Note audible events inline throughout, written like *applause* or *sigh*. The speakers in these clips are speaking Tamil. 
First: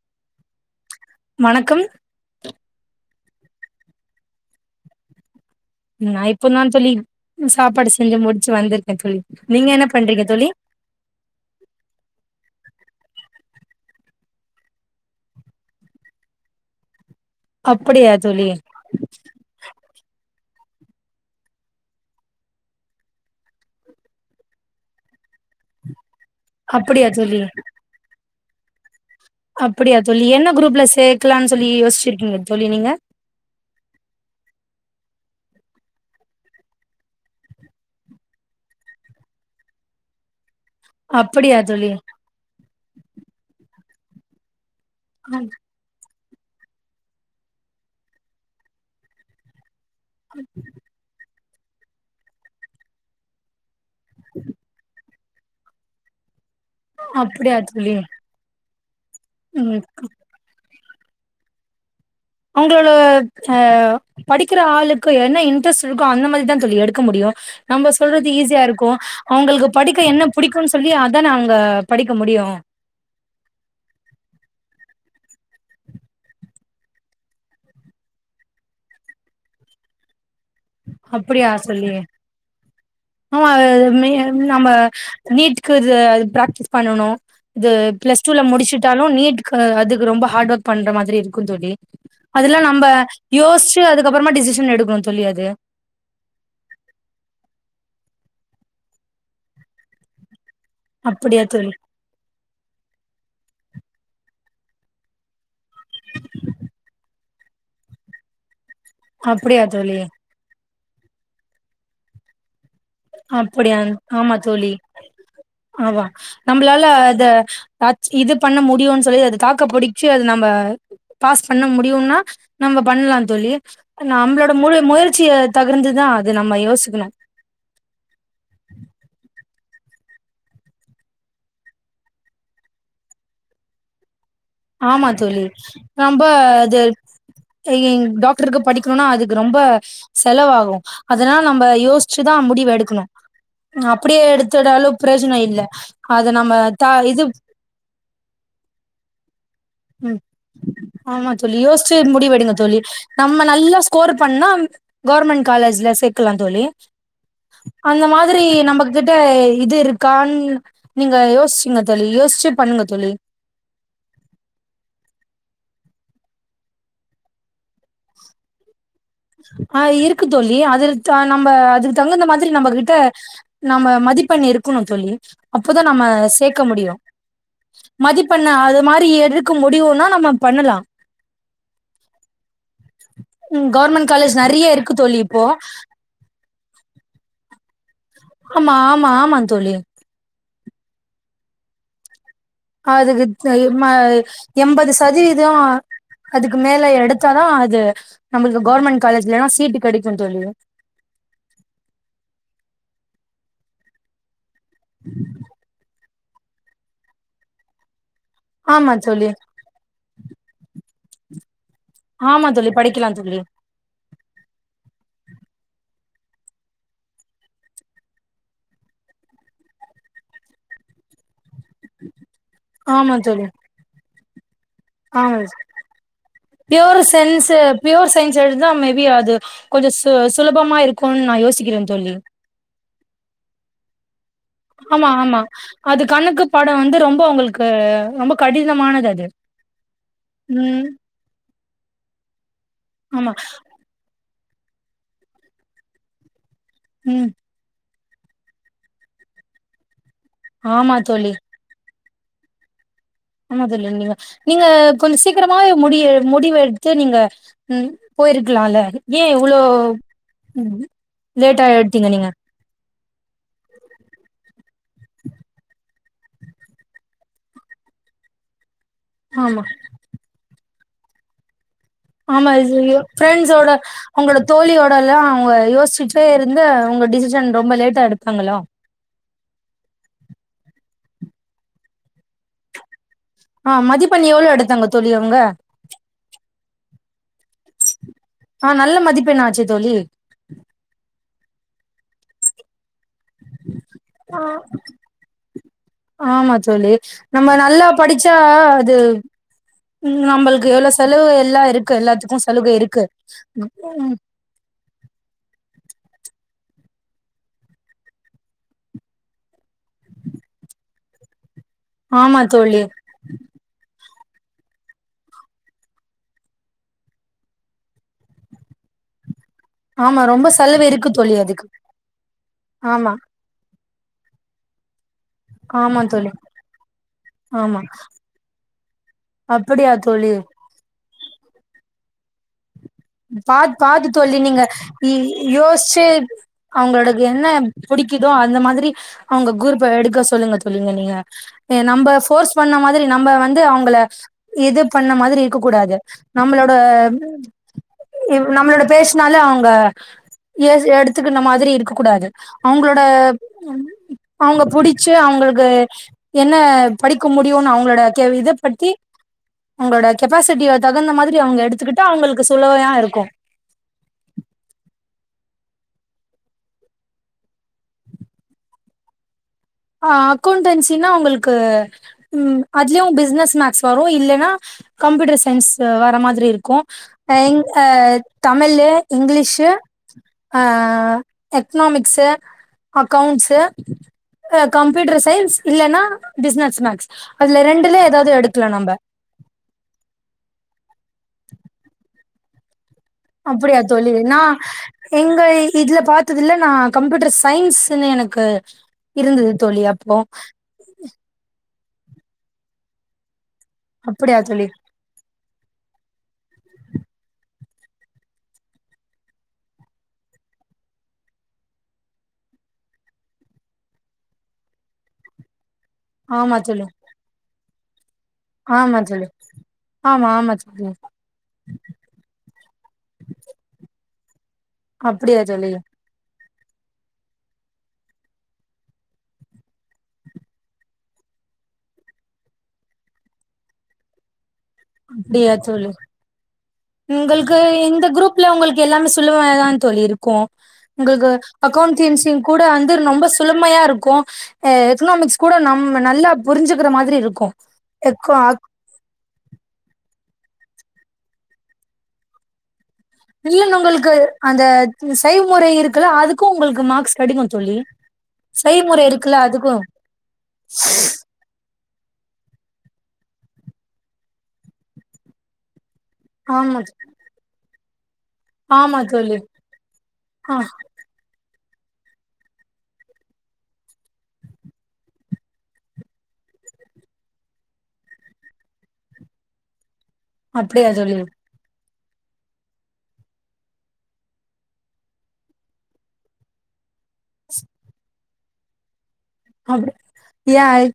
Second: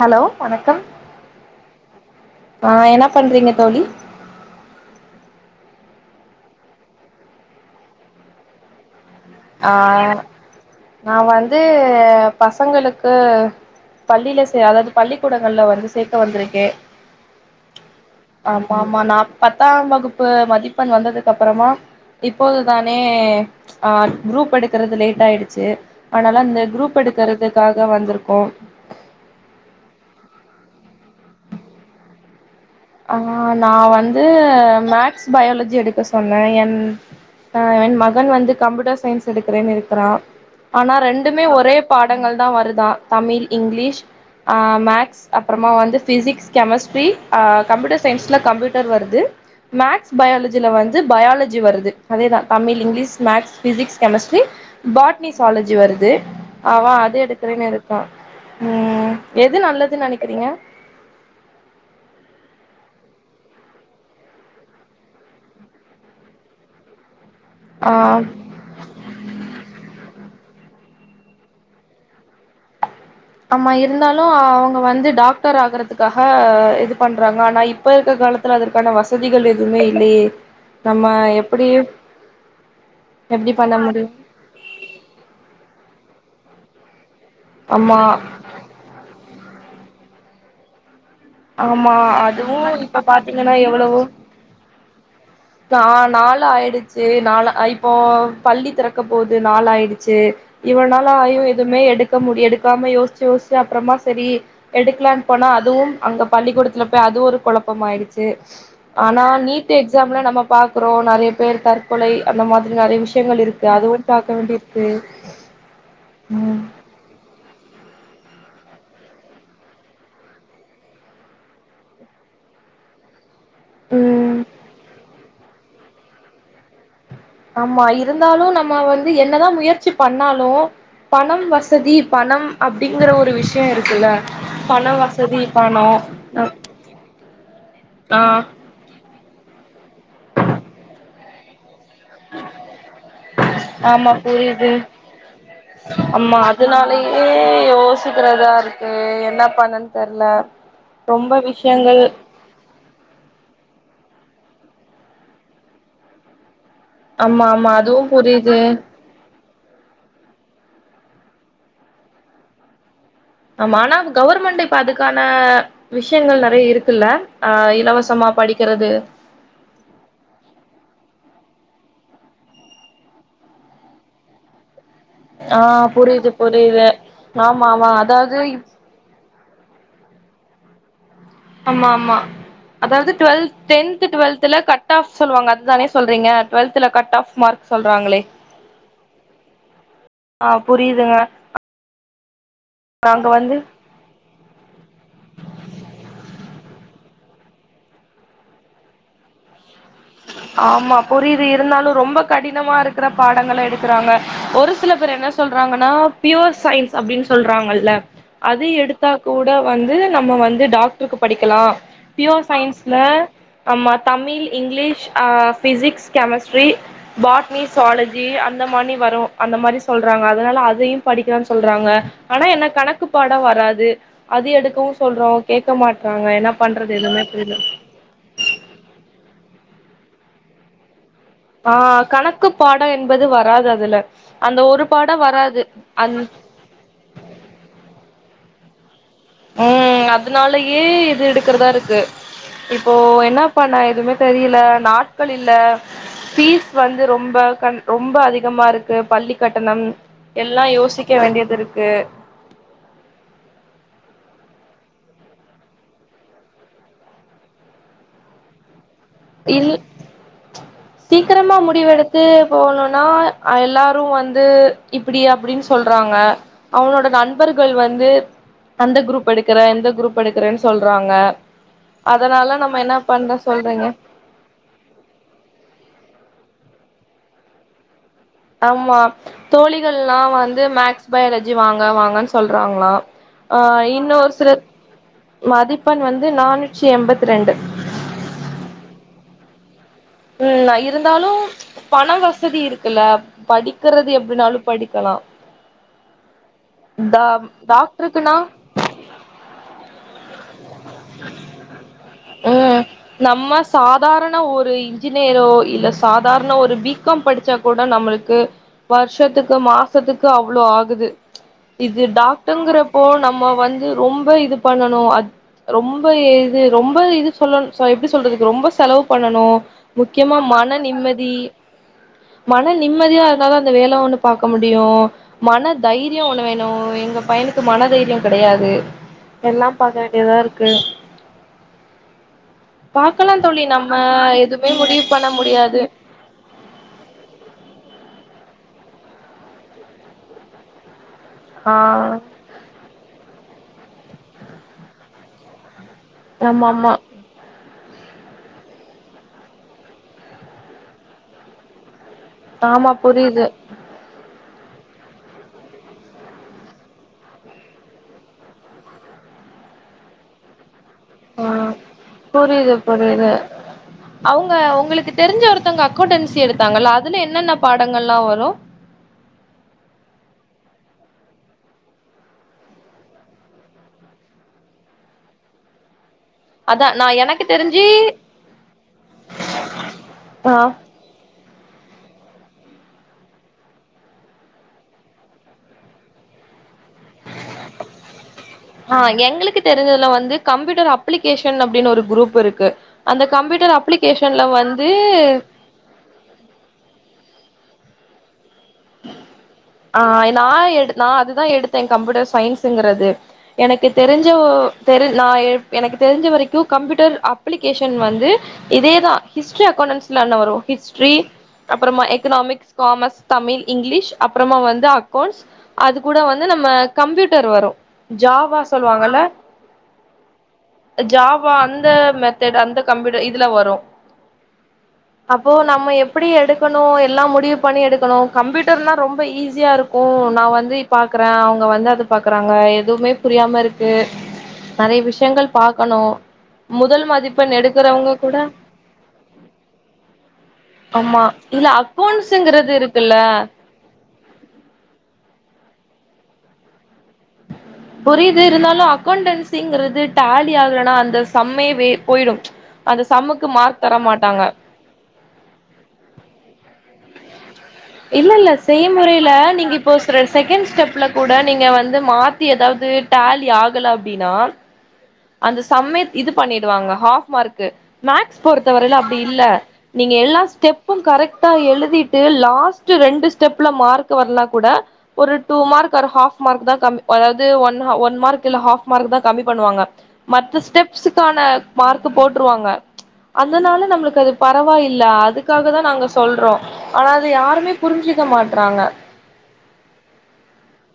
ஹலோ வணக்கம் வணக்கம் ஆ என்ன பண்றீங்க தோழி நான் இப்பந்தா தோழி சாப்பாடு செஞ்சு முடிச்சு வந்திருக்கே தோழி நீங்க ஆ என்ன பண்றீங்க தோழி நா வந்து பசங்களுக்கு பள்ளில சே அதாவ்து பள்ளிக்கூடங்கள்ல வந்து சேக்க வந்திருக்கே அப்புடியா தோழி ஆமா ஆமா நா பத்தாம் வகுப்பு மதிப்பெண் வந்ததுக்கப்றமா இப்போது தானே ஆ குரூப் எடுக்கிறது லேட் ஆய்டுச்சு அதுனால இந்த குரூப் அப்படியா தோழி எடுக்கிறதுக்காக வந்திர்க்கோ அப்புடியா தோழி என்ன குரூப்ல சேக்லான் சொல்லி யோச்சிருக்கீங்க தோழி நீங்க ஆ நா வந்து மேக்ஸ் பயாலஜி எடுக்க சொன்ன என் ஆ என் மகன் வந்து கம்ப்யூட்டர் சயின்ஸ் எடுக்கிறேன்னு இருக்கிறான் ஆனா ரெண்டுமே அப்படியா ஒரே தோழி பாடங்கள் தா வருதா தமிழ் இங்கிலீஷ் ஆ மேக் ஸ் அப்- அப்புறமா வந்து பிசிக்ஸ் கெமஸ்ட்ரி கம்ப்யூட்டர் சயின்ஸ்ல கம்ப்யூட்டர் வருது மேக்ஸ் பயாலஜில வந்து பயாலஜி வருது அதேதா Tamil English maths physics chemistry botany zoology வருது அவ அது அப்படியா எடுக்கிறேன்னு தோழி இருக்கான் ம் எது ம் நல்லதுன்னு நெனைக்கிறீங்க அவுங்களோட ஆ படிக்கிற ஆளுக்கு என்ன இன்ட்ரெஸ்ட் இருக்கோ அந்த மாரிதா தோழி எடுக்க முடியு நம்ப ஆ சொல்றது ஈஸியா இருக்கும் அவுங்களுக்கு படிக்க என்ன புடிக்குன்னு சொல்லி அதான அவுங்க படிக்க முடியு ஆமா இருந்தாலு அவுங்க வந்து டாக்டர் ஆகுறதுக்காக இது பண்றாங்க ஆனா இப்ப இருக்க காலத் துல அதற்கான வசதிகள் எதுவுமே இல்லையே நம்ம அப்டியா எப்டி சொல்லி ஆமா எப்டி பண்ண அது முடியு மே ம் நம்ம நீட்க்கு இது பிராக்டிஸ் பண்ணனு இது ஆமா பிளஸ் டூல முடிச்சிட் ட்டாலு நீட்க்கு அதுக்கு ரொம்ப ஹார்ட் ஒர்க் பண்ற மாதிரி இருக் கு தோழி ஆமா அதுவு அதெல்லா நம்ப இப்ப பாத்தீங்கன்னா யோசிச்சு அதுக்கப்புறமா டிசிஷன் எடுக்கணு தோழி அது நால் நாளாயிடுச்சு நால இப்போ பள்ளி திறக்க போகுது நாள் ஆயிடுச்சு இவ்ளோ நாளா ஐயோ அப்படியா தோழி எதுவுமே எடுக் க முடிய எடுக்காம யோசிச்சு யோசிச்சு அப்புறமா சரி எடுக்கலாம்னு போனா அதுவும் அங்க பள்ளிக்கூடத்துல போய் அது ஒரு கொழப்பமாயிடுச்சு ஆனா அப்படியா நீட் தோழி எக்ஸாம்ல நம்ம பாக்கறோ நெறைய பேர் தற்கொலை அந்த மாதிரி நெறைய விஷ் அப்படியா ஆமா தோழி ஆமா ம் நம்பளால அத *unintelligible* இது பண்ண முடியுன்னு சொல்லி அதுக்காக புடிச்சு அது நம்ப பாஸ் பண்ண முடியும்னா நம்ப பண்ணலா தோழி ம் நம்பளோட முள முயற்சியில தகர்ந்துதா அது நம்ம யோசிக்கணு ஆமா இருந்தாலு நம்ம வந்து என்னதா முயற்சி பண்ணாலு பணம் வசதி பணம் அப்டிங்கற ஒரு விஷயம் இருக்குல்ல பண ஆமா வசதி தோழி பணோ ரொம்ப அது இங் ஆ டாக்டருக்கு படி கணுன்னா அதுக்கு ரொம்ப செலவாகு அதனால நம்ப யோசிச்சுதா முடிவு எடுக்கணும் ஆமா அப்டியே புரியுது எடுத்துட்டாலு பிரயோஜன இல்ல அத நம்ம த இது ச்சக்கிறதா இருக்கு என்ன பண்ணன் ம் ஆமா தோழி யோசிச்சு முடிவெடுங்க தோழி நம்ம நல்லா ஸ்கோர் பண்ணா கவர்மெண்ட் காலேஜ்ல சேக்கலா தோழி ஆமா ஆமா அதுவு அந்த மாதிரி புரியுது நம்ப க்கிட்ட இது இருக்கான்னு நீங்க யோசிச்சுங்க தோழி யோசிச்சி பண்ணுங்க தோழி ஆமா ஆனா அது கவுர்மெண்டு இப்ப அதுக்கான விஷயங்கள் நெறைய இருக்குல்ல ஆ இலவசமா படிக்கிறது ஆ இருக்கு தோழி அதற்கா நம்ப அதுக்கு தகுந்த மாதிரி நம்பக்கிட்ட நம்ம மதிப்பெண் இருக்கணு தோழி ஆ அப்போதா நம்ம புரியுது சேக்க புரியுது முடியு ஆமா ஆமா மதிப்பெண்ண அதாவது அது மாரி எடுக்க முடியுன்னா நம்ம பண்ணலா ஆமா ஆமா அதாவது டுவெல்த் ம் டென்த் கவர்மெண்ட் காலேஜ் டுவெல்த்துல நெறைய இருக்கு கட் ஆஃப் தோழி இப்போ சொல்லுவாங்க அதுதானே சொல்றீங்க டுவெல்த்துல கட் ஆஃப் மார்க் சொல்றாங்களே ஆமா ஆமா ஆமா தோழி ஆ புரியுதுங்க அதுக்கு நாங்க வந்து தெர்மா எம்பது சதவீதோ அதுக்கு மேல எடுத்தாதா அது நம்மளுக்கு கொவுவர்மெண்ட் காலேஜ்லல்லா சீட்டு கெடைக்கு தோழி ஆமா புரியுது இருந்தாலு ரொம்ப கடினமா இருக்கிற பாடங்கள எடுக்கறாங்க ஒரு சிலபேர் என்ன சொல்றாங்கனா பியூர் சயின்ஸ் அப்டினு சொல்றாங்கல்ல அது ஆமா தோழி எடுத்தாக்கூ ட வந்து நம்ம வந்து டாக்டருக்கு படிக்கலா பியூர் ஆமா தோழி சயின்ஸ்ல படிக்கலா தோழி ஆமா தமிழ் இங்கிலீஷ் அஹ் ஃபிசிக்ஸ் கெமஸ்ட்ரி பாட்னி ஸ்சுவாலஜி அந்த மானி வரு அந்த மாரி சொல்றாங்க அதனால அதையு படிக்கலான்னு சொல்றாங்க ஆனா என்ன கணக்கு ஆமா தோழி பாடம் வராது அது எடுக்கவு சொல்றோ ஆமா கேட்க மாட்றாங்க என்ன பண்றது பியூர் எதுமே சயின்ஸ் புரியல பியூர் சயின்ஸ் எடுத்தா மேபி அது கொஞ்சோ சு சுலபமா இருக்கும்னு நா யோ ஆஹ் கணக்கு பாட என்பது வராது அதுல அந்த ஒரு பாடம் வராது அந் பாடம் வந்து ரொம்ப உங்களுக்கு ரொம்ப கடினமானது அது ம் அதுனாலயே ம் இது எடுக்கிறதா இருக்கு இப்போ ஆமா என்ன பண்ண எதுமே தெரியல நாட்கள் இல்ல பீஸ் வந்து ம் ரொம்ப கண் ரொம்ப அதிகமா ருக்கு பள்ளி கட்டணம் எல்லா ஆமா யோசிக்க தோழி வேண்டியது இருக்கு ஆமாதுல்ல நீங்க நீங்க கொஞ்சமாவே சீக்கிரமாவே முடி எ முடிவு எடுத்து நீங்க ம் போயிருக்கலால ஏன் இவ்ளோ இல் ம் ஹு சீக்கிரமா லேட் ஆ எடுத்தீங்க முடிவெடுத்து நீங்க போணுனா அ எல்லாரு வந்து இப்டி அப்டின்னு சொல்றாங்க அவளோட நண்பர்கள் வந்து அந்த குரூப் எடுக்கற ஆமா எந்த குரூப் எடுக்கறேன்னு சொல்றாங்க அதனால நம்ம என்ன பண்ற சொல்றீங்க உங்களோ தோழியோட எல்லா அவுங்க யோசிச்சுட்டே இருந்து உங்க டிசிஷன் ரொம்ப லேட்டா எடுத்தாங்களா ம்மா தோழிகள்ல்லா வந்து மேக்ஸ் பயாலஜி வாங்க வாங்கன் சொல்றாங்களா ஆ ஆஹ் இன்னு மதிப்பெண் ஒரு எவ்ளோ சில எடுத்தாங்க தோழி அவுங்க மதிப்பெண் வந்து நானூற்றி எம்பத் ரெண்டு ஆஹ் நல்ல மதிப்பெண் ஆச்சே தோழி ம் அ இருந்தாலு பணம் வசதி இருக்குல்ல படிக்கிறது ஆ எப்டின்னாலு படிக்கலா ஆமா தோழி டா நம்ம நல்லா படிச்சா டாக்டருக்குன்னா அஹ் அது ம் நம்மளுக்கு எவ்ளோ சலுகை எல்லா இருக்கு எல்லாத்துக்கு சலுகை இருக்கு ம் ஹும் ஆனா ஒரு இன்ஜினியரோ இல்ல சாதாரண ஒரு பிகாம் படிச்சா கூட நம்மளுக்கு வருஷத்துக்கு மாசத்துக்கு அவ்ளோ ஆகுது இது ஆமா தோழி டாக்டர்ங்கிறப்போ நம்ம வந்து ரொம்ப இது பண்ணணும் அ ரொம்ப இது ரொம்ப இது சொல்லணு எப்டி சொல்றதுக்கு ரொம்ப செலவு பண்ணணு ஆமா முக்கியமா ரொம்ப மன செலவு இருக்கு நிம்மதி தோழி அதுக்கு மன ஆமா நிம்மதியா இருந்தாதா அந்த வேலை ஒண்ணு பாக்க முடியு மன ஆமா தைரியோ தோழி ஒன்னு வேணு எங்க பையனுக்கு ஆமா மனதைரியோ கெடையாது எல்லா அப்படியா பாக்க தோழி வேண்டியதா இருக்கு பாக்கலா தோழி பாத் நம்ம பாத்து தோழி எது நீங்க இ யோஸ்ச்சே அவுங்களோடளுக்கு என்ன புடிக்குதோ அந்த மாதிரி அவுங்க குரூப்ப எடுக்க சொல்லுங்க தோழி சொல்லுங்க நீங்க ஆ ஏ நம்ப ஃபோர்ஸ் பண்ண மாதிரி நம்ம வந்து அவுங்கள இது பண்ண மாதிரி இருக்க கூடாது ஆமா நம்மளோட ஆமா இ நம்மளோட பேசுனாலே அவுங்க எடுத்துக்குன மாதிரி இருக்க கூடாது ஆமா அவுங்களோட புரியுது அவுங்க புடிச்ச அவுங்குளுக்கு என்ன படிக்க முடியுனு அவுங்களோட கெ இத பத்தி அவுங்களோட கெப்பாசிட்டிய தகுந்த மாதிரி அவுங்க எடுத்துக்கிட்டு அவுங்குளுக்கு சுலவையான வேற அவுங்க உங்களுக்கு தெரிஞ்ச ஒருத்தவங்க அக்கௌண்டன்சி எடுத்தாங்கல அதுல என்னென்ன பாடங்கள் ல்லா வரு ஆ அக்கௌண்டன்சினா உங்குளுக்கு ம் அதுலயு பிசினஸ் மேக்ஸ் வரோ இல்லன்னா கம்ப்யூட்டர் சயின்ஸ் வர மாதிரி இருக் க்கோ அதா நா அ எனக்கு இங்க தெரிஞ்சு தமிழு இங்கிலீஷு ஆ எக்கனாமிக்ஸ்சு அக்கௌண்ட்ஸ்சு கம்ப்யூட்டர் சயின்ஸ் இல்லன்னா பிஸ்னஸ் மேக்ஸ் அதுல ரெண்டுலயே எதாவது எடுக்கலா நம்ப எங்குளுக்கு தெரிஞ்சுதுல வந்து கம்ப்யூட்டர் அப்ளிகேஷன் அப்டீனு ஒரு குரூப் இருக்கு அந்த கம்ப்யூட்டர் அப்புடியா தோழி நா அப்ளிகேஷன்ல வந்து எங்க இதுல பாத் ததுல நா கம்ப்யூட்டர் சயின்ஸுனு எனக்கு இருந்துது தோழி ஆ அப்போ நா எடு நா அதுதா எடுத்தே கம்ப்யூட்டர் சயின்ஸுங்குறது எனக்கு தெரிஞ்சு அப்படியா ஒ தோழி தெரிஞ் நா எப் எனக்கு தெரிஞ்ச வெரிக்கோ கம்ப்யூட்டர் அப்ளிகேஷன் வந்து இதேதா ஹிஸ்ட்ரி அக்கௌண்டன்ஸ்லா என்ன வரோ ஹிஸ்ட்ரி அப்பறமா எக்கனாமிக்ஸ் காமர்ஸ் தமில் இங்கிலீஷ் அப்பறமா வந்து அக்கௌண்ட்ஸ் அது கூட வந்து ஆமா நம்ம தோழி கம்ப்யூட்டர் வரோ ஜாவா ஆமா தோழி சொல்லுவாங்கல்ல ஆமா ஆமா தோழி ஜா வ் இப்போ அந்த மெத்தட் அந்த கம்யூட்டர் இதுல வரோ அப்டியா அப்போ தோழி நம்ம எப் புடி எடுக்கணோ எல்லா முடிவு பண்ணி எடுக்கணோ கம்ப்யூட்டர்னா ரொம்ப ஈஸியா இருக்கோ நா வந்து பாக்குற அவுங்க வந்து அது பாக்குறாங்க எதுவுமே புரியாம இருக்கு நறைய விஷயங்கள் பாக்கணோ உங்குளுக்கு இந்த குரூப்ல உங்குளுக்கு எல்லாமே சுலுவாதா தோழி இருக்கோ ஆமா உங்குளுக்கு இதுல அக்கௌண்டன்சியு கூட அக்கௌண்ட்ஸுங்கிறது வந்து இருக்குல்ல ரொம்ப சுலமையா இருக்கோ எ எக்கனாமிக்ஸ் கூட நம் நல்லா புரிஞ்சுக்குற மாதிரி இருக் புரியுது இருந்தாலு அக்கௌண்டன்ஸ் ங்கிறது டாலி ஆகலனா அந்த சம்மே வே போயிடோ அந்த சம்முக்கு மார்க் தர மாட்டாங்க இந்த செய்முறை இருக்குல்ல அதுக்கு உங்குளுக்கு மார்க்ஸ் கெடிக்கோ தோழி இல்ல இல்ல செய் செய்முறை முறையில இருக்குல்ல அதுக்கு நீங்க இப்போ ஸற செகண்ட் ஸ்டெப்ல கூட நீங்க வந்து மாத்தி எதாவது டேலி ஆகல அப்டீன்னா அந்த சம்மே இது ஆமா பண்ணிடுவாங்க ஹாஃப் மார்க்கு மேக்ஸ் பொறுத்த வரையில ஆமா அப்டி தோழி இல்ல நீங்க எல்லா ஆ ஸ்டெப் அப்பும் கரெக்ட்டா எழுதிட்டு லாஸ்ட் ரெண்டு ஸ்டெப்ல மார்க் வர்ல கூட ஒரு டூ மார்க் ஒரு ஹாஃப் மார்க் தா கம்மி அதாவது ஒன்ஹ ஒன் மார்க் இல்ல ஹாஃப் மார்க்குதா கம்மி பண்ணுவாங்க மத்த அப்டியா தோழி ஸ்டெப்ஸுக்கான மார்க் போட்டுருவாங்க அதனால நம்முளுக்கு அது பரவாயில்ல அதுக்காகதா நாங்க சொல்றோ ஆனா அது யாருமே புரிஞ்சிக்க மாட்றாங்க அப்புடி யாய்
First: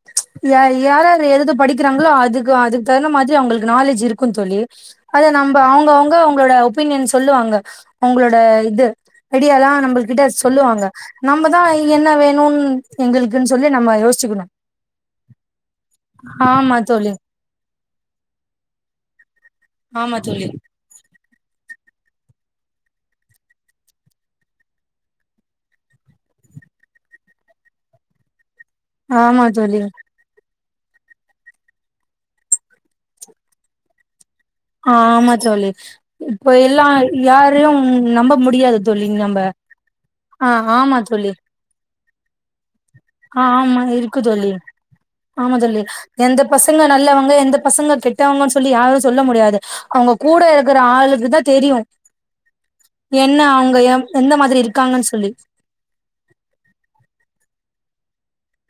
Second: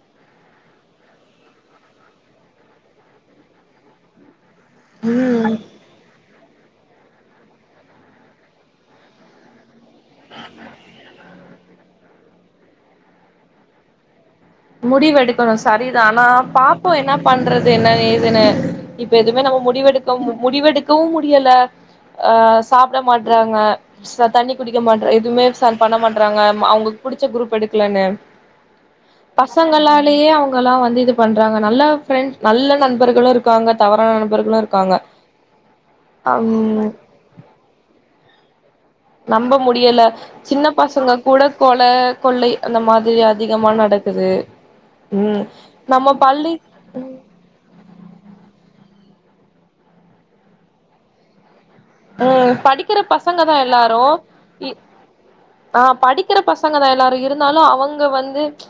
யாய் யார் யாரு எழுத படிக்கிறாங்களோ அதுக்கு அதுக்கு தகுந்த மாதிரி அவுங்குளுக்கு நாலேஜ் இருக்கோ தோழி அத ம் நம்ப அவுங்க அவுங்க அவுங் அவுங்களோட ஒபீனியன் சொல்லுவாங்க அவுங்களோட இது ஐடியாலா நம்புள்ட்ட சொல்லுவாங்க நம்பதா என்ன வேணுன் எங்களுக்குன்னு சொல்லி நம்ம யோசிச்சிக்கணு முடிவெடுக்கணு சரிதா ஆனா ஆமா பாப்போ என்ன தோழி பண்றத் து என்ன ஏதுனு இப்ப எதுமே நம்ம ஆமா முடிவெடுக்கவு தோழி முடிவெடுக்கவு முடியல அ சாப்ட மாட்றாங்க ப்ச தண்ணி குடிக்க மாட்றா எதுமே சான் பண்ண மாட்றாங்க ம அவுங்களுக் புடிச்ச குரூப் எடுக்கலன்னு ஆமா தோழி பசங்களாலேயே அவுங் ங்கல்லா வந்து இது பண்றாங்க நல்ல ஃப்ரெண்ட் நல்ல நண்பர்களு இருக்காங்க தவறான நண்பர்களு இருக் ஆமா தோழி இப்போ எல்லா யாரையு நம்ப முடியாது நம்ப முடியல ஆ சின்ன ஆமா பசங்க தோழி கூட கொல கொள்ளை அந்த மாதிரி ஆ அதிகமா ஆமா இருக்கு நடக்குது தோழி ம் ஆமா தோழி நம்ம எந்த பள்ளி பசங்க நல்லவங்க எந்த பசங்க கெட்டவங்கு சொல்லி யாரு சொல்ல முடியாது அவங்க கூட இருக்கிற ஆளுக்கு தா தெரியு ம் படிக்கிற என்ன பசங்க தா அவங்க எல்லாரு எம் எந்த மாதிரி இ இருக்காங்கன்னு சொல்லி ஆ படிக்கிற பசங்க தா எல்லாரு இருந்தாலு அவங்க வந்து ம்ச்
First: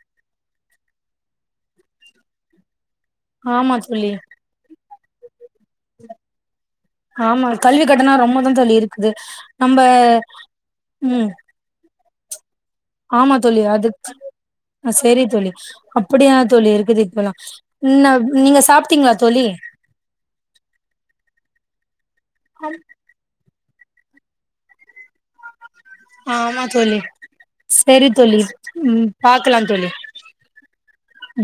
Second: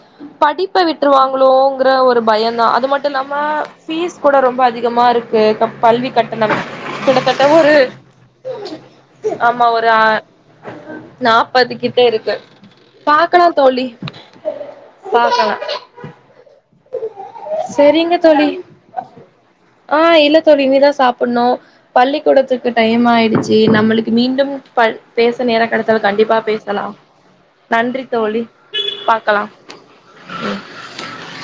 படிப்ப விட்ருவாங்களோங்கற ஒரு பயோந்தா அது மட் டு இல்லாம ஆமா தோழி ஃபீஸ் கூட ரொம்ப அதிகமாருக்கு கப் பள்வி கட்டணம் கிட்டத்தட்ட ஒரு *unintelligible* ரொம்பதம் ஆமா ஒரு ஆ ம் நாப்பது கிட்ட இருக்கு ஆமா தோழி அது செரி தோழி பாக்கலா அப்படியா தோழி இருக்குது இப்பல்லா செரிங்க ன்னப் தோழி நீங்க சாப்ட்டீங்களா தோழி ஆ இல்ல தோழி இனிதா சாப்டணு பள்ளிக்கூடத்துக்கு டைம் ஆயிடுச் சி நம்மளுக்கு மீண்டும் பள் பேச நேரோ கெடத்தால் கண்டிப்பா ஆமா பேசலா தோழி நன்றி சரி தோழி ம் பாக்கலா பாக்கலாம் தோழி ம் ம்